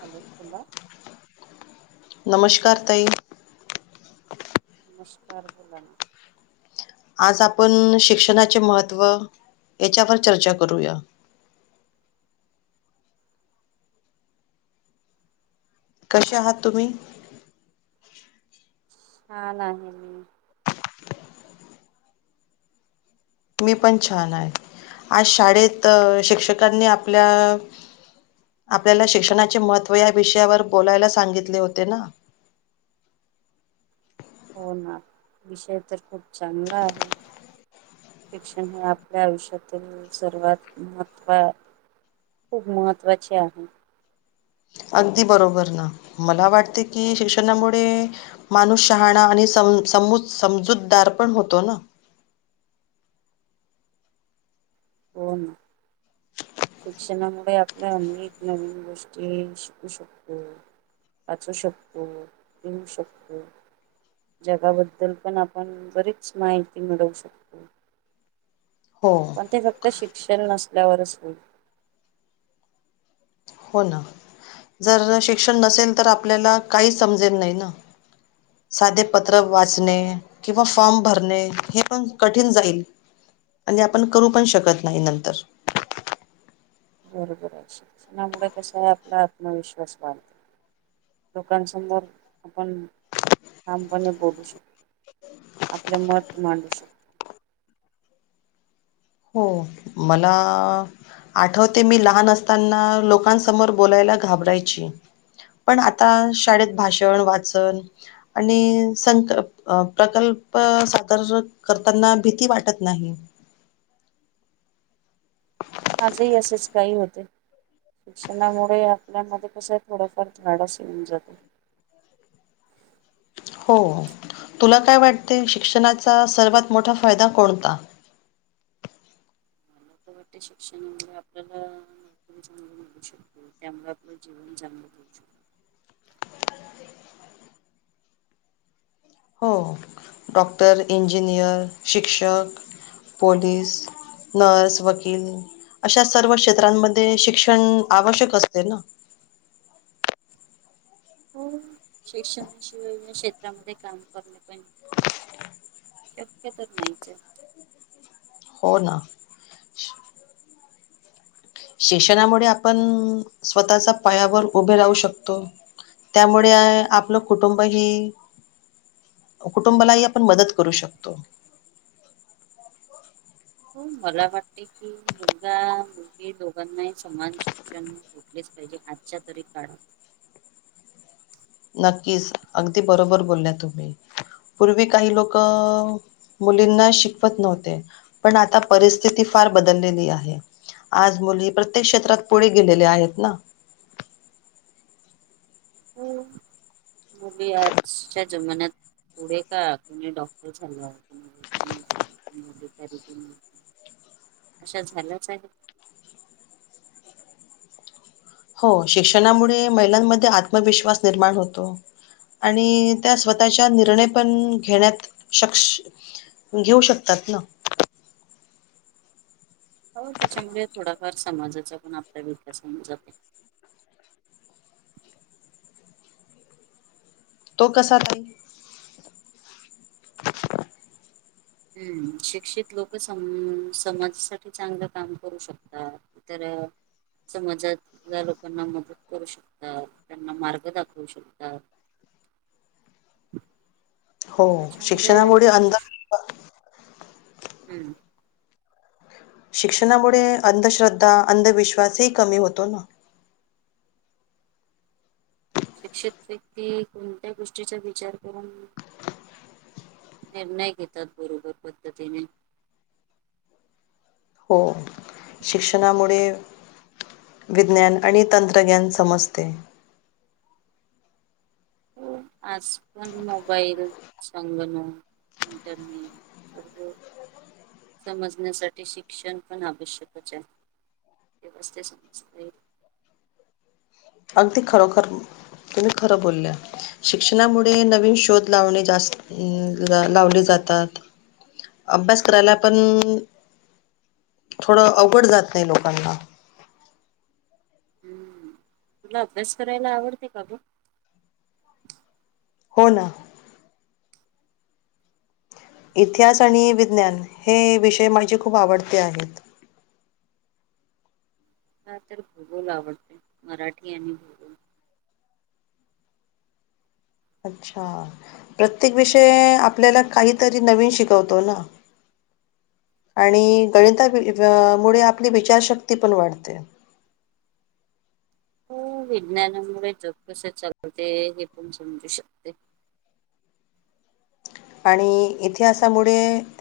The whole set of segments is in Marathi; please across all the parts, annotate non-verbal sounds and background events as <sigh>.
हॅलो बोला. नमस्कार ताई. नमस्कार बोला. आज आपण शिक्षणाचे महत्त्व याच्यावर चर्चा करूया. कसे आहात तुम्ही? छान आहे मी. मी पण छान आहे. आज शाळेत अ शिक्षकांनी आपल्या आपल्याला शिक्षणाचे महत्त्व या विषयावर बोलायला सांगितले होते ना. हो ना विषय तर खूप चांगला आहे. शिक्षण हे आपल्या आयुष्यातील सर्वात महत्व खूप महत्त्वाची आहे. अगदी बरोबर ना. मला वाटते की शिक्षणामुळे माणूस शहाणा आणि स सम समजूतदार पण होतो ना. हो ना. शिक्षणामुळे आपल्या अनेक नवीन गोष्टी शिकू शकतो. पाचू शक्तो लिहू शक्तो जगाबद्दल पण आपण बरीच माहिती मिळवू शकतो. हो. पण ते फक्त शिक्षण नसल्यावरच होईल. हो ना जर शिक्षण नसेल तर आपल्याला काहीच समजेल नाय ना साधे पत्र वाचणे. किंवा फॉर्म भरणे हे पण कठीण जाईल. म्हणजे आपण करू पण शकत नाही नंतर बरोबर आहे शिक्षणामुळे कसं आहे, आपला आत्मविश्वास वाढतो. लोकांसमोर आपण ठामपणे बोलू शकतो. आपले मत मांडू शक हो मला..... आठवते मी लहान असताना लोकांसमोर बोलायला घाबरायची. पण आता शाळेत भाषण वाचन आणि संक अ प्रकल्प सादर करताना भीती वाटत नाही. माझे ही असेच काही होते. शिक्षणामुळे आपल्यामध्ये कसं थोडंफार धाडस येऊन जाते. हो तुला काय वाटते शिक्षणाचा सर्वात मोठा फायदा कोणता व मोठी शिक्षण आपल्याला <unintelligible> शिकतो त्यामुळे आपलं जीवन जगण्याला देऊ शकतो. हो डॉक्टर इंजिनियर शिक्षक पोलीस नर्स वकील अशा सर्व क्षेत्रांमध्ये शिक्षण आवश्यक असते ना हो शिक्षणाशिवाय या क्षेत्रामध्ये काम करणे पण शक्य तर नाहीच हाय. हो ना. शिक्षणामुळे आपण स्वतःच्या पायावर उभे राहू शकतो. त्यामुळे आपलं कुटुंब ही अ कुटुंबालाही आपण मदत करू शकतो. हो मला वाटते की मुलगा मुलगी दोघांनाही समान शिक्षण भेठलेच पाहिजे आजच्या तरी काळात. नक्कीच अगदी बरोबर बोलल्या तुम्ही पूर्वी काही लोक अअअ मुलींना शिकवत नव्हते, पण आता परिस्थिती फार बदललेली आहे. आज मुली प्रत्येक क्षेत्रात पुढे गेलेले आहेत ना हम्, मबी आजच्या जमान्यात पुढे का कोणी डॉक्टर झालं आहे कोणी <unintelligible> अशा झाल्याच आहे. हो शिक्षणामुळे महिलांमध्ये आत्मविश्वास निर्माण होतो. आणि त्या स्वतःच्या निर्णय पण घेण्यात शक्ष घेऊ शकतात ना. हो त्याच्यामुळे थोडाफार समाजाचा पण आपला विकास होऊन जाते. तो कसा काय हम्म शिक्षित लोक सम समाजासाठी चांगलं काम करू शकतात. इ तर समाजातल्या लोकांना मदत करू शकतात, त्यांना मार्ग दाखवू शकतात. हो त्याच्यामध्ये शिक्षणामुळे अंध हम्मं शिक्षणामुळे अंधश्रद्धा अंधविश्वास हे कमी होतों ना शिक्षित व्यक्ती कोणत्या गोष्टींचा विचार करूंन निर्णय घेतात बरोबर पद्धतीनें हो शिक्षणामुळे विज्ञान आणि तंत्रज्ञान समजते आज पणं मोबाईल संगणक त्यांनी सर्व समजण्यासाठी शिक्षणं पणं आवश्यकच आहे व्यवस्थित दिसत नाहीं अगदीं खरों खरं तूम्ही खरं बोलल्या शिक्षणामुळे नवीन शोध लावणे जास्तं लावलें जातात अभ्यास करायला पणं थोडं अवघड जातं नाहीं लोकांना हम्मं तुला अभ्यास करायला आवडते कां गं हो ना इतिहास आणि विज्ञान हे विषय माझे खूंप आवडते आहेंत हं तरं भूगोल आवडते मराठी आणि भूगोल अच्छा प्रत्येक विषय आपल्याला काहीतरी नवीन शिकवतो ना आणि गणिता मुळें आपलीं विचारशक्ती पणं वाढते हो विज्ञानामुळे जग कसं चालवते हे पणं समजू शकते आणि इतिहासामुळे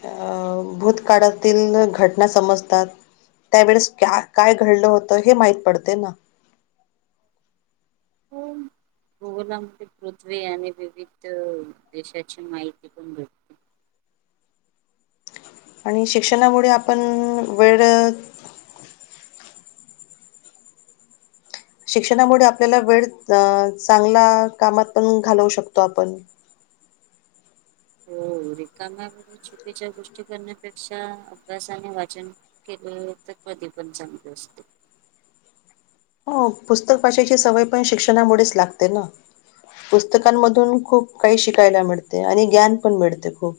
अं भूतकाळातील घटना समजतात त्यावेेळेस कायं घडलं होतं हे माहित पडते ना होम भूगोलामध्ये पृथ्वी आणि विविध देशांची माहिती पणं भेटते आणि शिक्षणामुळे आपणं वेळ शिक्षणामुळे आपल्याला वेळ अ चांगला कामांत पणं घालवू शकतो आपणं हो रिकाम्या वरून चुकीच्या गोष्टी करण्यापेक्षा अभ्यासाने वाचन केलं तरं कधीं पणं चांगले असतें हो पुस्तकं वाचायची सवयं पणं शिक्षणामुळे चं लागते ना पुस्तकांमधून खूंप काहीं शिकायला मिळतें आणि ज्ञान पणं मिळतें खूंप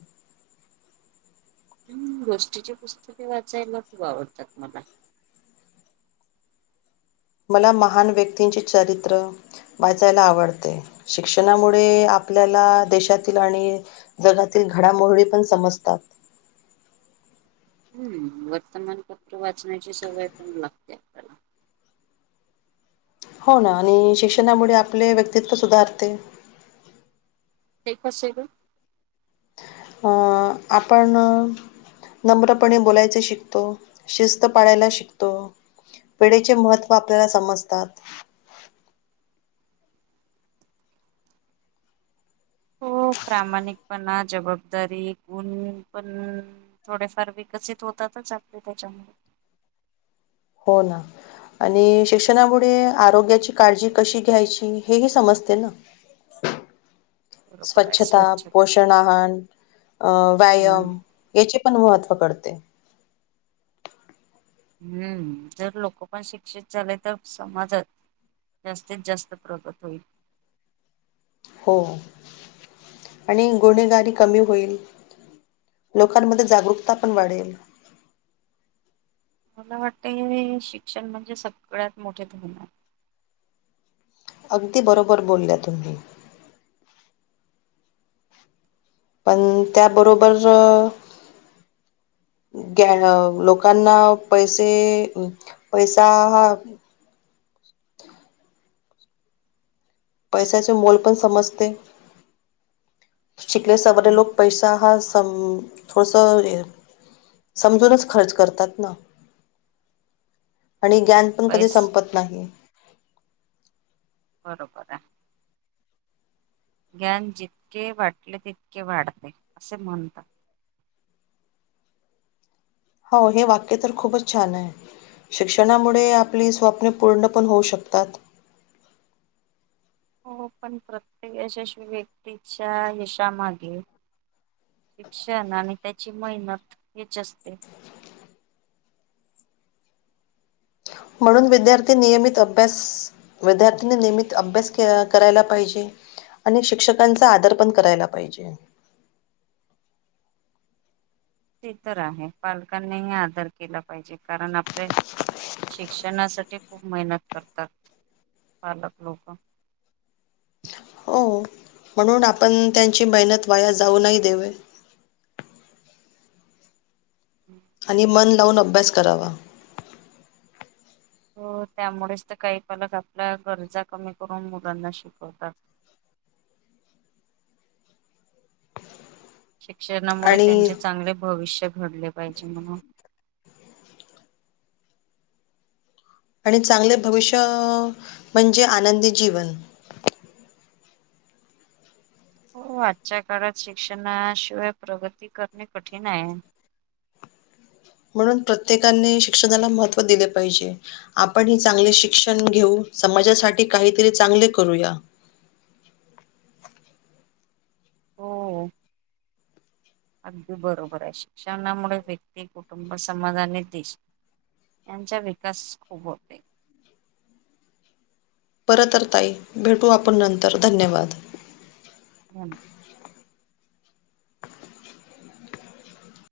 हं गोष्टीची पुस्तकें वाचायला खूंप आवडतात मला मला महान् व्यक्तींचे चरित्र वाचायला आवडते शिक्षणामुळे आपल्याला देशातील आणि जगातील घडामोहडी पणं समजतात हम्मं वर्तमानपत्र वाचण्याची सवयं पणं लागते आपल्याला हो ना आणि शिक्षणामुळे आपले व्यक्तित्व सुधारते पेपर सेगु हं आपणं नम्रपणे बोलायचे शिकतो शिस्त पाळायला शिकतो वेळेचे महत्त्वं आपल्याला समजतात हो प्रामाणिकपणा जबाबदारी गुण पणं थोडेफार विकसित होतातच आपले त्याच्यामुळे हो ना आणि शिक्षणामुळे आरोग्याची काळजी कशी घ्यायची हे ही समजते ना <inaudible> आहे स्वच्छता, स्वच्छ पोषण आहार अं हम्म. व्यायाम याचे पण महत्त्व कळते. हम्म जर लोक पण शिक्षित झाले तर समाजात जास्तीत जास्त प्रगत होईल. हो आणि गुन्हेगारी कमी होईल. लोकांमध्ये जागरूकता पण वाढेल. मला वाटतय शिक्षण म्हणजे सगळ्यात मोठे धोरण आहे. अगदी बरोबर बोलल्या तुम्ही पण त्याबरोबर ग लोकांना पैसे पैसा हा पैशाचे मोल पण समजते शिकले सवरे हम्म, लोक पैसा हा सं <unintelligible> समजूनच खर्च करतात ना आणि हम्म. ज्ञान पण कधी पैस संपत नाही. बरोबर आहे. ज्ञान जितके वाटले तितके वाढते असे म्हणतात. हो हे वाक्य तर खूपच छान आहे. शिक्षणामुळे आपली स्वप्न पूर्ण पण होऊ शकतात. हो पण प्रत्येक यशस्वी व्यक्तीच्या यशामागे शिक्षण आणि त्याची मेहनत हेच असते. म्हणून विद्यार्थी नियमित अभ्यास विद्यार्थीनी नियमित अभ्यास करायला पाहिजे. आणि शिक्षकांचा आदर पण करायला पाहिजे. ते तर आहे पालकांनीही आदर केला पाहिजे कारण आपले शिक्षणासाठी खूप मेहनत करतात पालक लोक हो म्हणून आपण त्यांची मेहनत वाया जाऊ नाही देवूयात. <unintelligible> आणि मन लावून अभ्यास करावा. त्यामुळेच तर काही पालक आपल्या गरजा कमी करून मुलांना शिकवतात. शिक्षणामुळे आणि त्यांचे चांगले भविष्य घडले पाहिजे म्हणून <inaudible> आणि चांगले भविष्य म्हणजे आनंदी जीवन. हो आजच्या काळात शिक्षणाशिवाय प्रगती करणे कठीण आहे. म्हणून प्रत्येकाने शिक्षणाला महत्त्व दिले पाहिजे. आपण ही चांगले शिक्षण घेऊ समाजासाठी काहीतरी चांगले करूया. हो. अगदी बरोबर आहे शिक्षणामुळे व्यक्ती कुटुंब समाधानी दिस यांचा विकास खूप होते. बरं तर ताई भेटू आपण नंतर धन्यवाद. <inaudible>